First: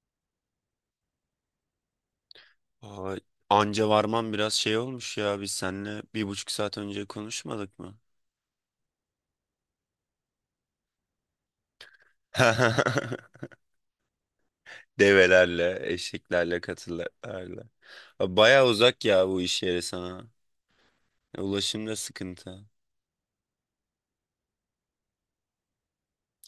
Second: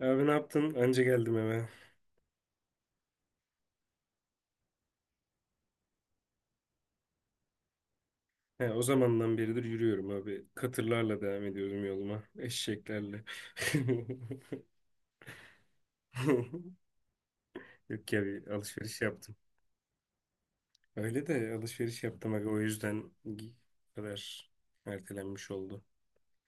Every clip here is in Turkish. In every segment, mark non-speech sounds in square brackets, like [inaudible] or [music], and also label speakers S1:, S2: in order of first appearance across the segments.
S1: Abi ne yaptın? Anca geldim eve.
S2: Aa, anca varman biraz şey olmuş ya. Biz seninle 1,5 saat önce konuşmadık mı?
S1: He, o zamandan beridir yürüyorum abi. Katırlarla devam ediyorum yoluma. Eşeklerle.
S2: [laughs]
S1: [laughs]
S2: Develerle, eşeklerle, katırlarla.
S1: Yok ya bir
S2: Baya
S1: alışveriş
S2: uzak ya
S1: yaptım.
S2: bu iş yeri sana.
S1: Öyle de
S2: Ulaşım da
S1: alışveriş yaptım aga o
S2: sıkıntı.
S1: yüzden bu kadar ertelenmiş oldu.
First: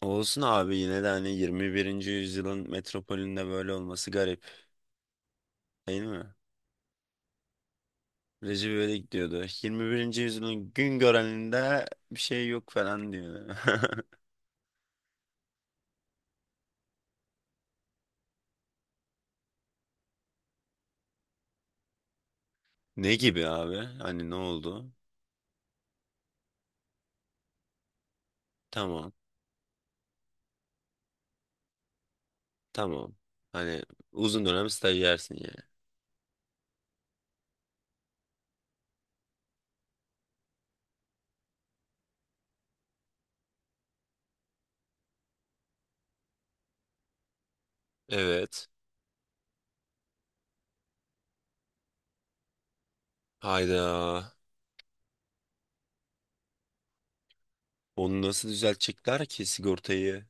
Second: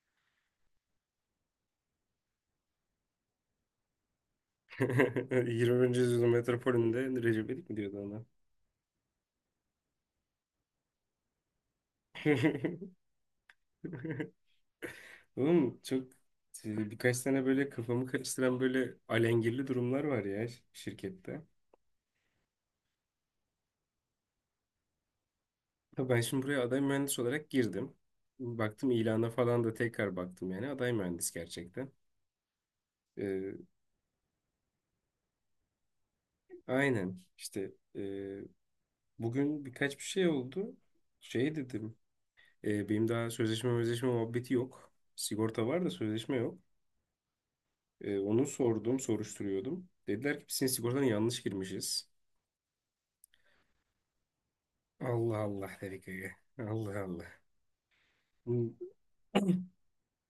S2: Olsun abi yine de hani 21. yüzyılın metropolünde böyle olması garip
S1: [laughs] 20.
S2: değil mi?
S1: yüzyıl metropolünde Recep İvedik mi diyordu ona?
S2: Recep İvedik diyordu. 21. yüzyılın gün göreninde bir şey yok
S1: [laughs]
S2: falan diyor. [laughs]
S1: Oğlum çok birkaç tane böyle kafamı karıştıran böyle alengirli durumlar var ya şirkette.
S2: Ne gibi abi? Hani ne oldu?
S1: Ya ben şimdi buraya aday mühendis olarak girdim. Baktım
S2: Tamam.
S1: ilana falan da tekrar baktım, yani aday mühendis gerçekten.
S2: Tamam.
S1: Ee,
S2: Hani uzun dönem stajyersin yani.
S1: aynen işte, bugün birkaç bir şey oldu. Şey dedim, benim daha sözleşme muhabbeti yok. Sigorta var da sözleşme yok. E, onu
S2: Evet.
S1: sordum soruşturuyordum. Dediler ki biz senin sigortana yanlış girmişiz.
S2: Hayda.
S1: Allah Allah dedik öyle. Allah Allah.
S2: Onu nasıl
S1: Bu-
S2: düzeltecekler ki
S1: [clears throat]
S2: sigortayı?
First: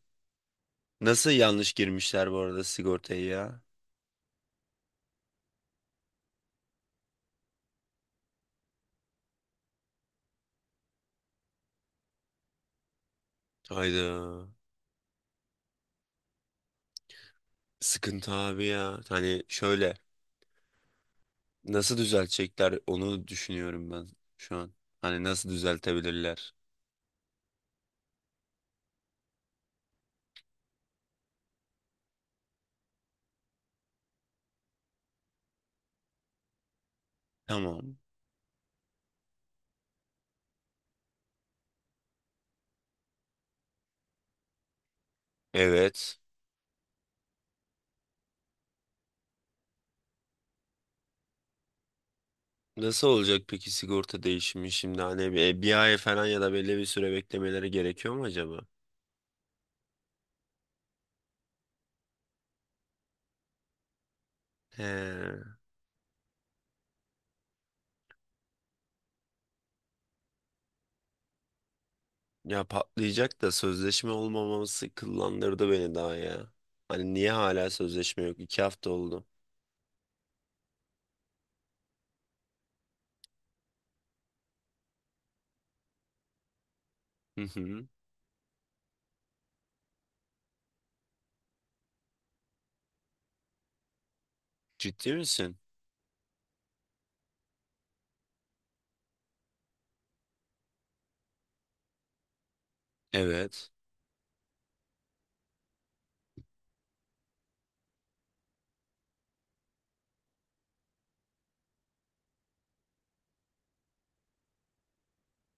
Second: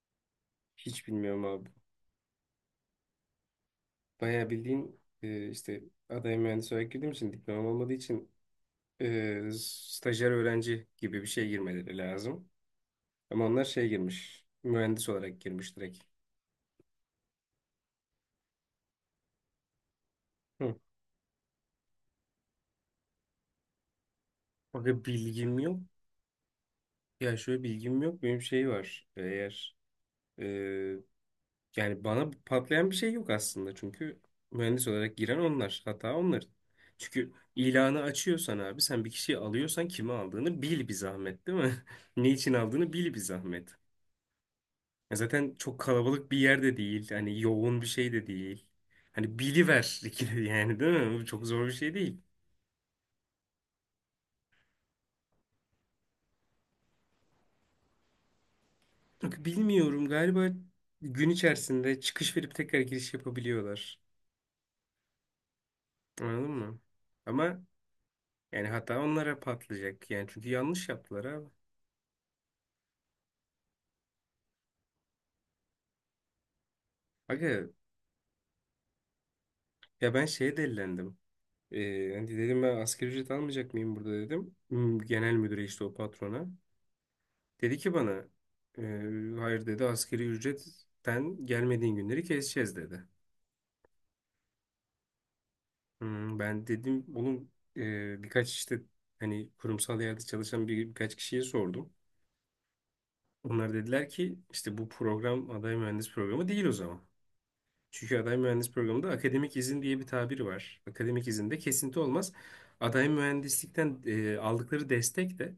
S1: Hiç
S2: Nasıl
S1: bilmiyorum abi.
S2: yanlış girmişler bu arada sigortayı ya?
S1: Bayağı bildiğin, işte aday mühendis olarak girdiğim için, diplomam olmadığı için stajyer öğrenci gibi bir şey girmeleri lazım. Ama onlar şey girmiş.
S2: Hayda.
S1: Mühendis olarak girmiş direkt.
S2: Sıkıntı abi ya. Hani şöyle.
S1: Hı.
S2: Nasıl düzeltecekler onu düşünüyorum ben şu an.
S1: Bakın
S2: Hani nasıl
S1: bilgim yok.
S2: düzeltebilirler?
S1: Ya şöyle, bilgim yok. Benim şey var. Eğer e, yani bana patlayan bir şey yok aslında. Çünkü mühendis olarak giren onlar. Hata onların. Çünkü
S2: Tamam.
S1: ilanı açıyorsan abi, sen bir kişiyi alıyorsan kimi aldığını bil bir zahmet, değil mi? [laughs] Ne için aldığını bil bir zahmet. Ya zaten çok
S2: Evet.
S1: kalabalık bir yer de değil. Hani yoğun bir şey de değil. Hani biliver [laughs] ikili yani, değil mi? Bu çok zor bir şey değil.
S2: Nasıl olacak peki sigorta değişimi şimdi hani bir ay falan ya da belli bir süre beklemeleri gerekiyor mu acaba?
S1: Bak bilmiyorum, galiba gün içerisinde çıkış verip tekrar giriş yapabiliyorlar.
S2: He.
S1: Anladın mı? Ama yani hata onlara patlayacak. Yani çünkü yanlış yaptılar abi.
S2: Ya patlayacak da sözleşme olmaması kıllandırdı beni daha ya. Hani niye
S1: Aga
S2: hala sözleşme yok? 2 hafta oldu.
S1: ya ben şeye delilendim. Hani dedim ben asgari ücret almayacak mıyım burada dedim. Hmm, genel müdüre, işte o patrona.
S2: Hı
S1: Dedi
S2: hı.
S1: ki bana "Ee, hayır" dedi, "askeri ücretten gelmediğin günleri keseceğiz" dedi.
S2: Ciddi misin?
S1: Hmm, ben dedim oğlum, birkaç işte hani kurumsal yerde çalışan birkaç kişiye sordum.
S2: Evet.
S1: Onlar dediler ki işte bu program aday mühendis programı değil o zaman. Çünkü aday mühendis programında akademik izin diye bir tabir var. Akademik izinde kesinti olmaz. Aday mühendislikten aldıkları destek de,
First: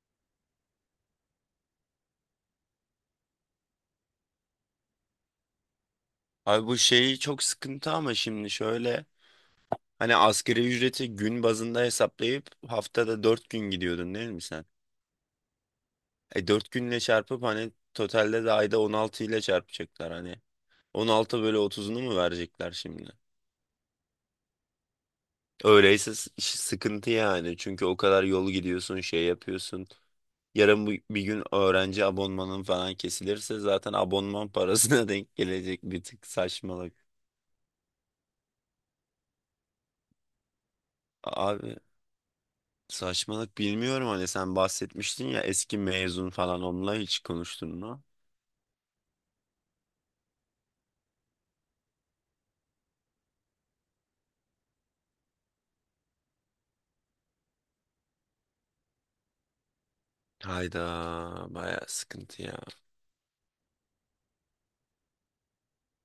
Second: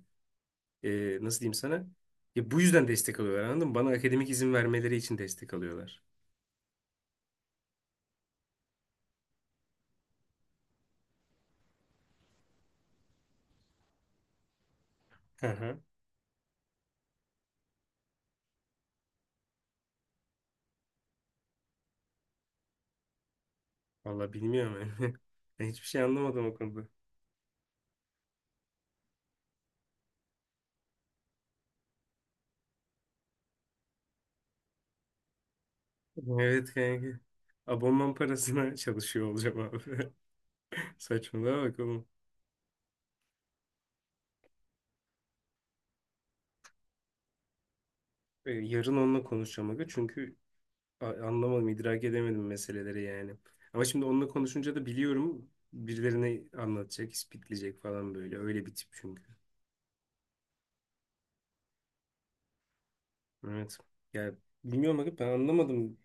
S1: nasıl diyeyim sana? Ya bu yüzden destek alıyorlar, anladın mı? Bana akademik izin vermeleri için destek alıyorlar.
S2: Abi bu şeyi çok sıkıntı ama şimdi şöyle. Hani asgari ücreti gün bazında hesaplayıp haftada 4 gün gidiyordun değil mi sen?
S1: Hı hı.
S2: E 4 günle çarpıp hani totalde de ayda 16 ile çarpacaklar hani. 16 bölü 30'unu mu verecekler şimdi?
S1: Valla bilmiyorum. [laughs] Yani. Ben hiçbir şey
S2: Öyleyse
S1: anlamadım o konuda.
S2: sıkıntı yani. Çünkü o kadar yol gidiyorsun, şey yapıyorsun. Yarın bir gün öğrenci abonmanın falan kesilirse zaten abonman parasına [laughs] denk gelecek bir tık
S1: Evet
S2: saçmalık.
S1: kanka. Abonman parasına [laughs] çalışıyor olacağım abi. [laughs] Saçmalama
S2: Abi
S1: bak oğlum.
S2: saçmalık bilmiyorum hani sen bahsetmiştin ya eski mezun falan onunla hiç konuştun mu?
S1: Yarın onunla konuşacağım aga. Çünkü anlamadım, idrak edemedim meseleleri yani. Ama şimdi onunla konuşunca da biliyorum birilerine anlatacak, ispitleyecek falan böyle. Öyle bir tip çünkü.
S2: Hayda, baya sıkıntı ya.
S1: Evet. Ya bilmiyorum aga, ben anlamadım.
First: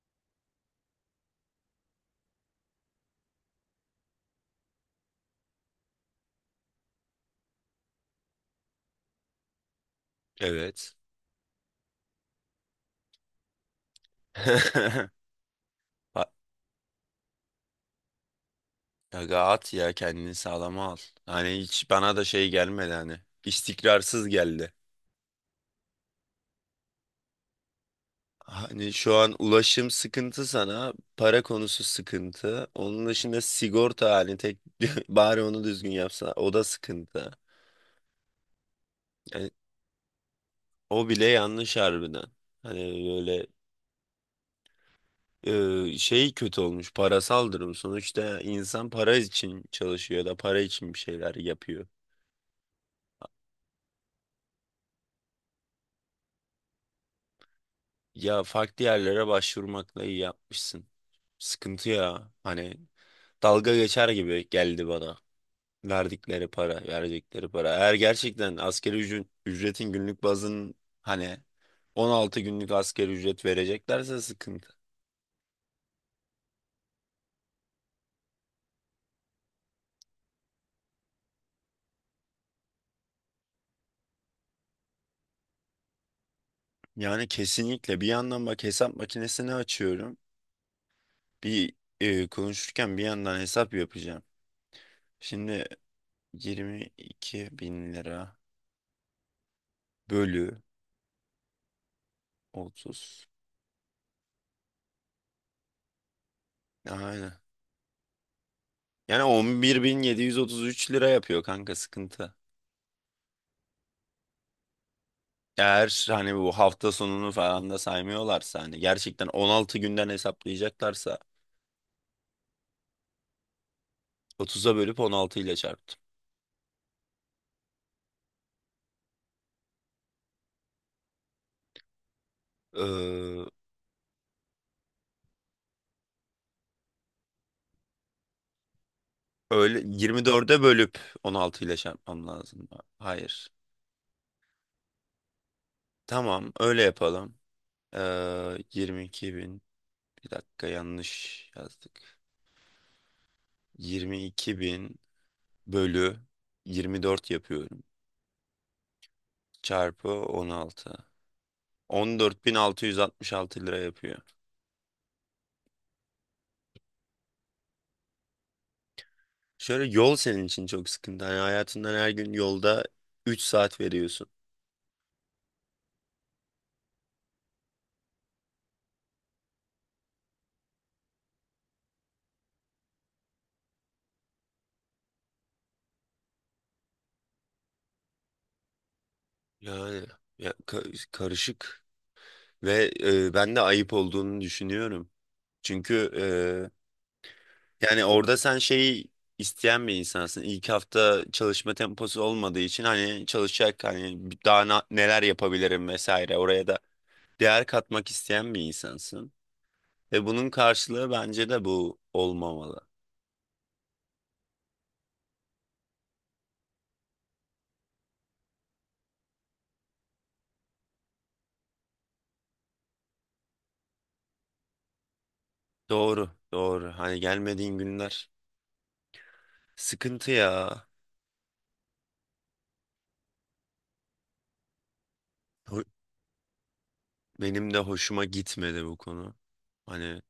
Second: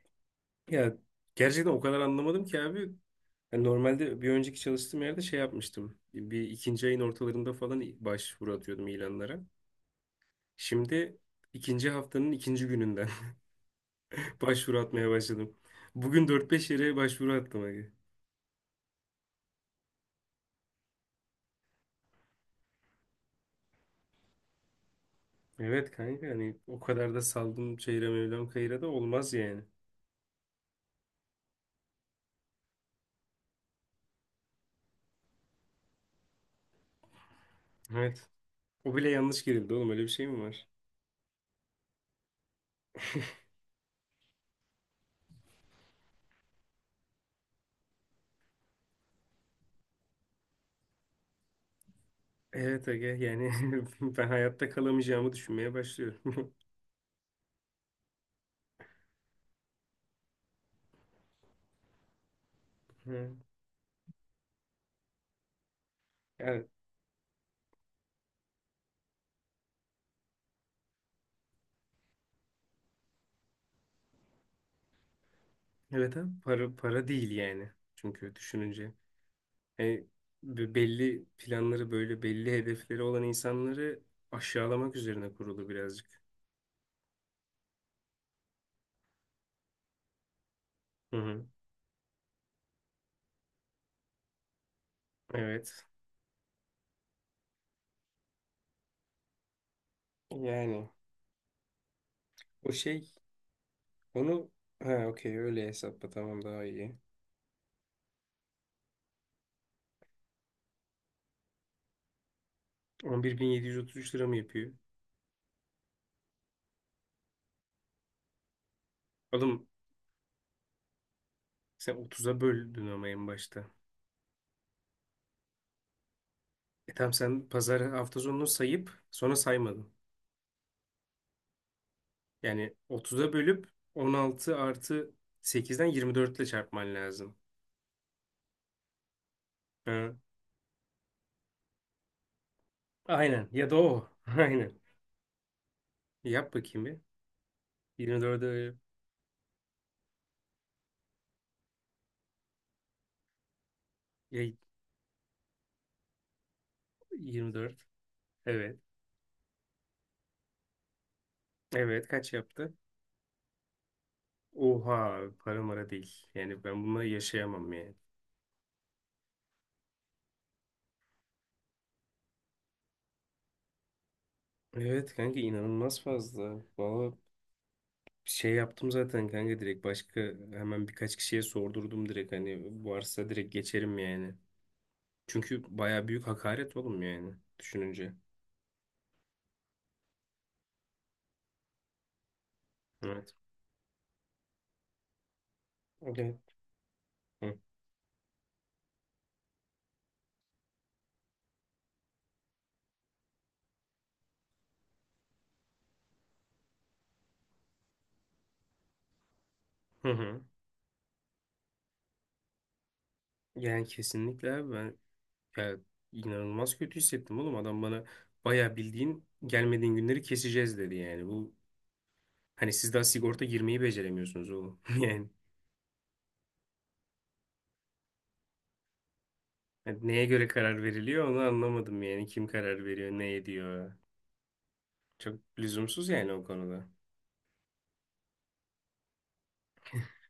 S1: Ya gerçekten o kadar anlamadım ki abi. Yani normalde bir önceki çalıştığım yerde şey yapmıştım. Bir, ikinci ayın ortalarında falan başvuru atıyordum ilanlara.
S2: Evet.
S1: Şimdi ikinci haftanın ikinci gününden [laughs] başvuru atmaya
S2: [laughs]
S1: başladım. Bugün
S2: Ha-
S1: dört beş yere başvuru attım abi.
S2: Aga at ya kendini sağlama al. Hani hiç bana da şey gelmedi hani. İstikrarsız geldi.
S1: Evet kanka, hani o kadar da saldım çeyre mevlam kayıra da
S2: Hani şu
S1: olmaz
S2: an
S1: yani.
S2: ulaşım sıkıntı sana, para konusu sıkıntı. Onun dışında sigorta hani tek [laughs] bari onu düzgün yapsa o da sıkıntı.
S1: Evet. O bile yanlış
S2: Yani
S1: girildi oğlum, öyle bir şey mi var?
S2: o bile yanlış harbiden. Hani böyle şey kötü olmuş parasal durum. Sonuçta insan para için çalışıyor ya da para için bir şeyler yapıyor.
S1: Evet aga yani [laughs] ben hayatta kalamayacağımı düşünmeye başlıyorum.
S2: Ya farklı yerlere başvurmakla iyi yapmışsın. Sıkıntı ya. Hani
S1: [laughs]
S2: dalga geçer gibi geldi bana. Verdikleri
S1: Evet.
S2: para, verdikleri para. Eğer gerçekten asgari ücretin günlük bazın hani 16 günlük asgari ücret vereceklerse sıkıntı.
S1: Evet abi, para para değil yani. Çünkü düşününce, yani belli planları, böyle belli hedefleri olan insanları aşağılamak üzerine kurulu birazcık.
S2: Yani kesinlikle bir yandan bak hesap makinesini açıyorum.
S1: Hı hı.
S2: Bir konuşurken bir yandan hesap yapacağım. Şimdi
S1: Evet.
S2: 22 bin lira bölü
S1: Yani o şey,
S2: 30.
S1: onu, ha okey, öyle hesapla, tamam daha iyi.
S2: Aynen. Yani 11.733 lira yapıyor kanka sıkıntı.
S1: 11.733 lira mı yapıyor?
S2: Eğer hani bu hafta sonunu falan da saymıyorlarsa hani gerçekten
S1: Oğlum
S2: 16 günden hesaplayacaklarsa
S1: sen 30'a böldün ama en başta.
S2: 30'a bölüp 16 ile çarptım.
S1: E tamam, sen pazar hafta sonunu sayıp sonra saymadın. Yani 30'a
S2: Ee,
S1: bölüp 16 artı 8'den 24 ile çarpman lazım.
S2: öyle
S1: Ha.
S2: 24'e bölüp 16 ile çarpmam lazım.
S1: Aynen.
S2: Hayır.
S1: Ya da o. [laughs] Aynen.
S2: Tamam
S1: Yap
S2: öyle
S1: bakayım bir.
S2: yapalım.
S1: 24'e
S2: 22 bin, bir dakika yanlış yazdık.
S1: ya
S2: 22 bin bölü 24
S1: 24.
S2: yapıyorum.
S1: Evet.
S2: Çarpı 16.
S1: Evet. Kaç yaptı?
S2: 14.666 lira yapıyor.
S1: Oha. Para mara değil. Yani ben bununla yaşayamam yani.
S2: Şöyle yol senin için çok sıkıntı. Hani hayatından her gün yolda 3 saat veriyorsun.
S1: Evet kanka, inanılmaz fazla. Valla şey yaptım zaten kanka, direkt başka, hemen birkaç kişiye sordurdum, direkt hani varsa direkt geçerim yani. Çünkü baya büyük hakaret oğlum yani, düşününce.
S2: Yani ya, karışık ve
S1: Evet.
S2: ben de ayıp olduğunu düşünüyorum. Çünkü
S1: Evet. Hı.
S2: yani orada sen şeyi isteyen bir insansın. İlk hafta çalışma temposu olmadığı için hani çalışacak hani daha neler yapabilirim vesaire oraya da değer katmak isteyen bir insansın.
S1: Hı
S2: Ve
S1: hı.
S2: bunun karşılığı bence de bu olmamalı.
S1: Yani kesinlikle abi, ben ya inanılmaz kötü hissettim oğlum. Adam bana bayağı bildiğin "gelmediğin günleri keseceğiz" dedi yani. Bu, hani siz daha sigorta girmeyi beceremiyorsunuz oğlum. [laughs] Yani
S2: Doğru, doğru. Hani gelmediğin günler
S1: hani neye
S2: sıkıntı
S1: göre karar
S2: ya.
S1: veriliyor onu anlamadım yani. Kim karar veriyor, ne ediyor. Çok
S2: Ho-
S1: lüzumsuz yani o konuda.
S2: Benim de hoşuma gitmedi bu konu. Hani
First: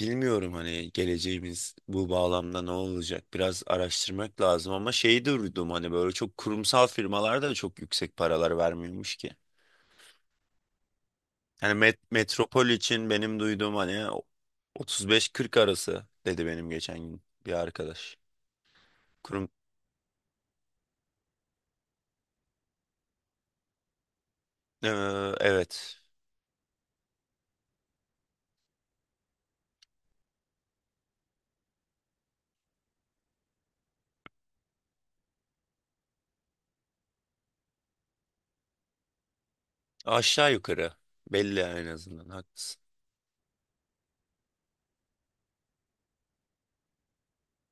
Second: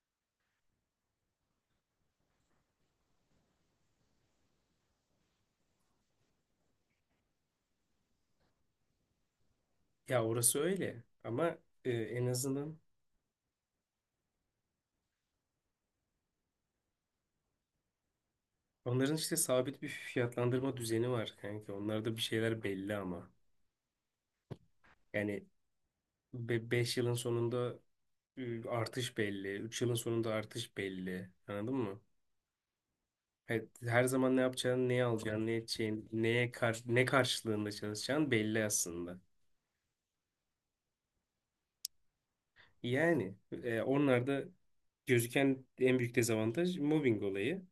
S2: bilmiyorum hani geleceğimiz bu bağlamda ne olacak? Biraz araştırmak lazım ama şeyi de duydum hani böyle çok kurumsal firmalarda da çok yüksek paralar vermiyormuş ki.
S1: Ya orası öyle ama
S2: Yani
S1: en
S2: metropol
S1: azından
S2: için benim duyduğum hani 35-40 arası dedi benim geçen gün bir arkadaş.
S1: onların işte
S2: Kurum
S1: sabit bir fiyatlandırma düzeni var kanka. Onlarda bir şeyler belli ama.
S2: Ee,
S1: Yani
S2: evet,
S1: 5 yılın sonunda artış belli, 3 yılın sonunda artış belli. Anladın mı? Evet, her zaman ne yapacağın, neye alacağın, ne edeceğin, neye kar, ne karşılığında çalışacağın belli aslında.
S2: aşağı yukarı belli en azından haklısın.
S1: Yani onlar gözüken en büyük dezavantaj mobbing olayı.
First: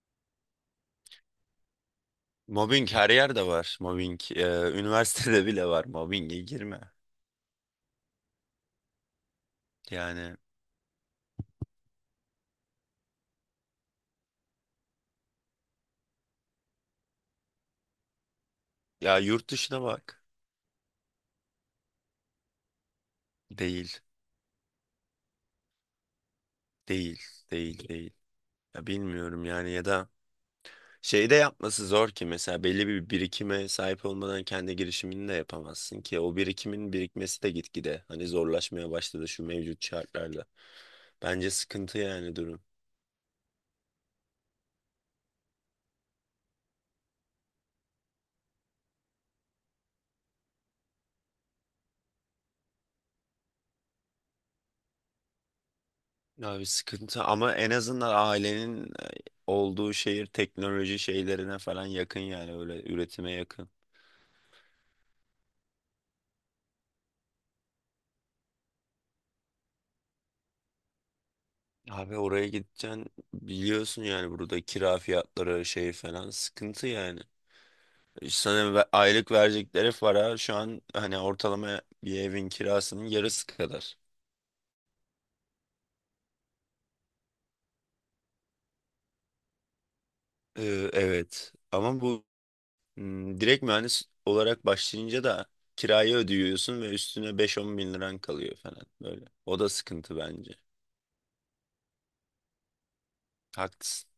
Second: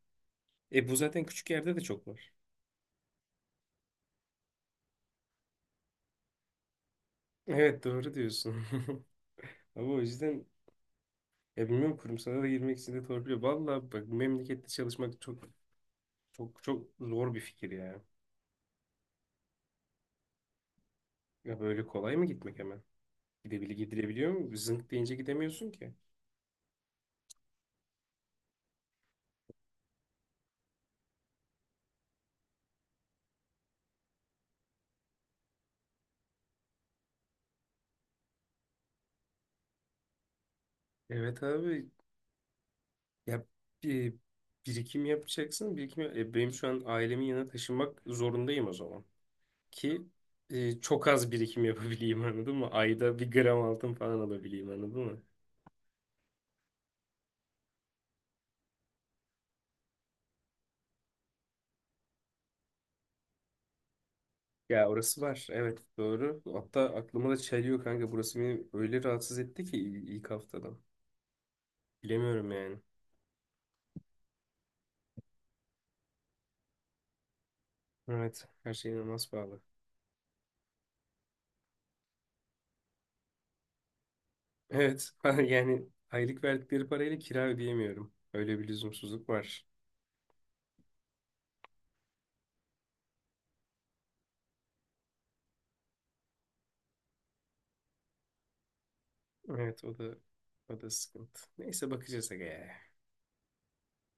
S1: E bu zaten küçük yerde de çok var.
S2: Mobbing her yerde var. Mobbing [laughs] üniversitede bile var. Mobbinge girme.
S1: Evet doğru diyorsun. [laughs] Ama o
S2: Yani
S1: yüzden ya bilmiyorum, kurumsala da girmek için de torpiliyor. Valla bak, memlekette çalışmak çok çok çok zor bir fikir ya.
S2: ya yurt dışına bak.
S1: Ya böyle kolay mı gitmek hemen?
S2: Değil.
S1: Gidilebiliyor mu? Zınk deyince gidemiyorsun ki.
S2: Değil. Değil. Değil. Ya bilmiyorum yani ya da şey de yapması zor ki mesela belli bir birikime sahip olmadan kendi girişimini de yapamazsın ki o birikimin birikmesi de gitgide hani zorlaşmaya başladı şu mevcut şartlarla.
S1: Evet
S2: Bence
S1: abi.
S2: sıkıntı yani durum.
S1: Ya bir birikim yapacaksın. Birikim, benim şu an ailemin yanına taşınmak zorundayım o zaman. Ki çok az birikim yapabileyim [laughs] anladın mı? Ayda bir gram altın falan alabileyim, anladın mı?
S2: Abi sıkıntı ama en azından ailenin olduğu şehir teknoloji şeylerine falan yakın, yani öyle üretime yakın.
S1: Ya orası var. Evet doğru. Hatta aklıma da çeliyor kanka. Burası beni öyle rahatsız etti ki ilk haftadan.
S2: Abi oraya
S1: Bilemiyorum yani.
S2: gideceksin biliyorsun, yani burada kira fiyatları şey falan sıkıntı yani.
S1: Evet. Her
S2: Sana
S1: şey inanılmaz
S2: aylık
S1: pahalı.
S2: verecekleri para şu an hani ortalama bir evin kirasının yarısı kadar.
S1: Evet. [laughs] Yani aylık verdikleri parayla kira ödeyemiyorum. Öyle bir lüzumsuzluk var.
S2: Evet ama bu direkt mühendis olarak başlayınca da kirayı ödüyorsun ve üstüne 5-10 bin liran kalıyor falan böyle. O da
S1: Evet, o
S2: sıkıntı
S1: da
S2: bence.
S1: o da sıkıntı. Neyse bakacağız aga ya.
S2: Haklısın.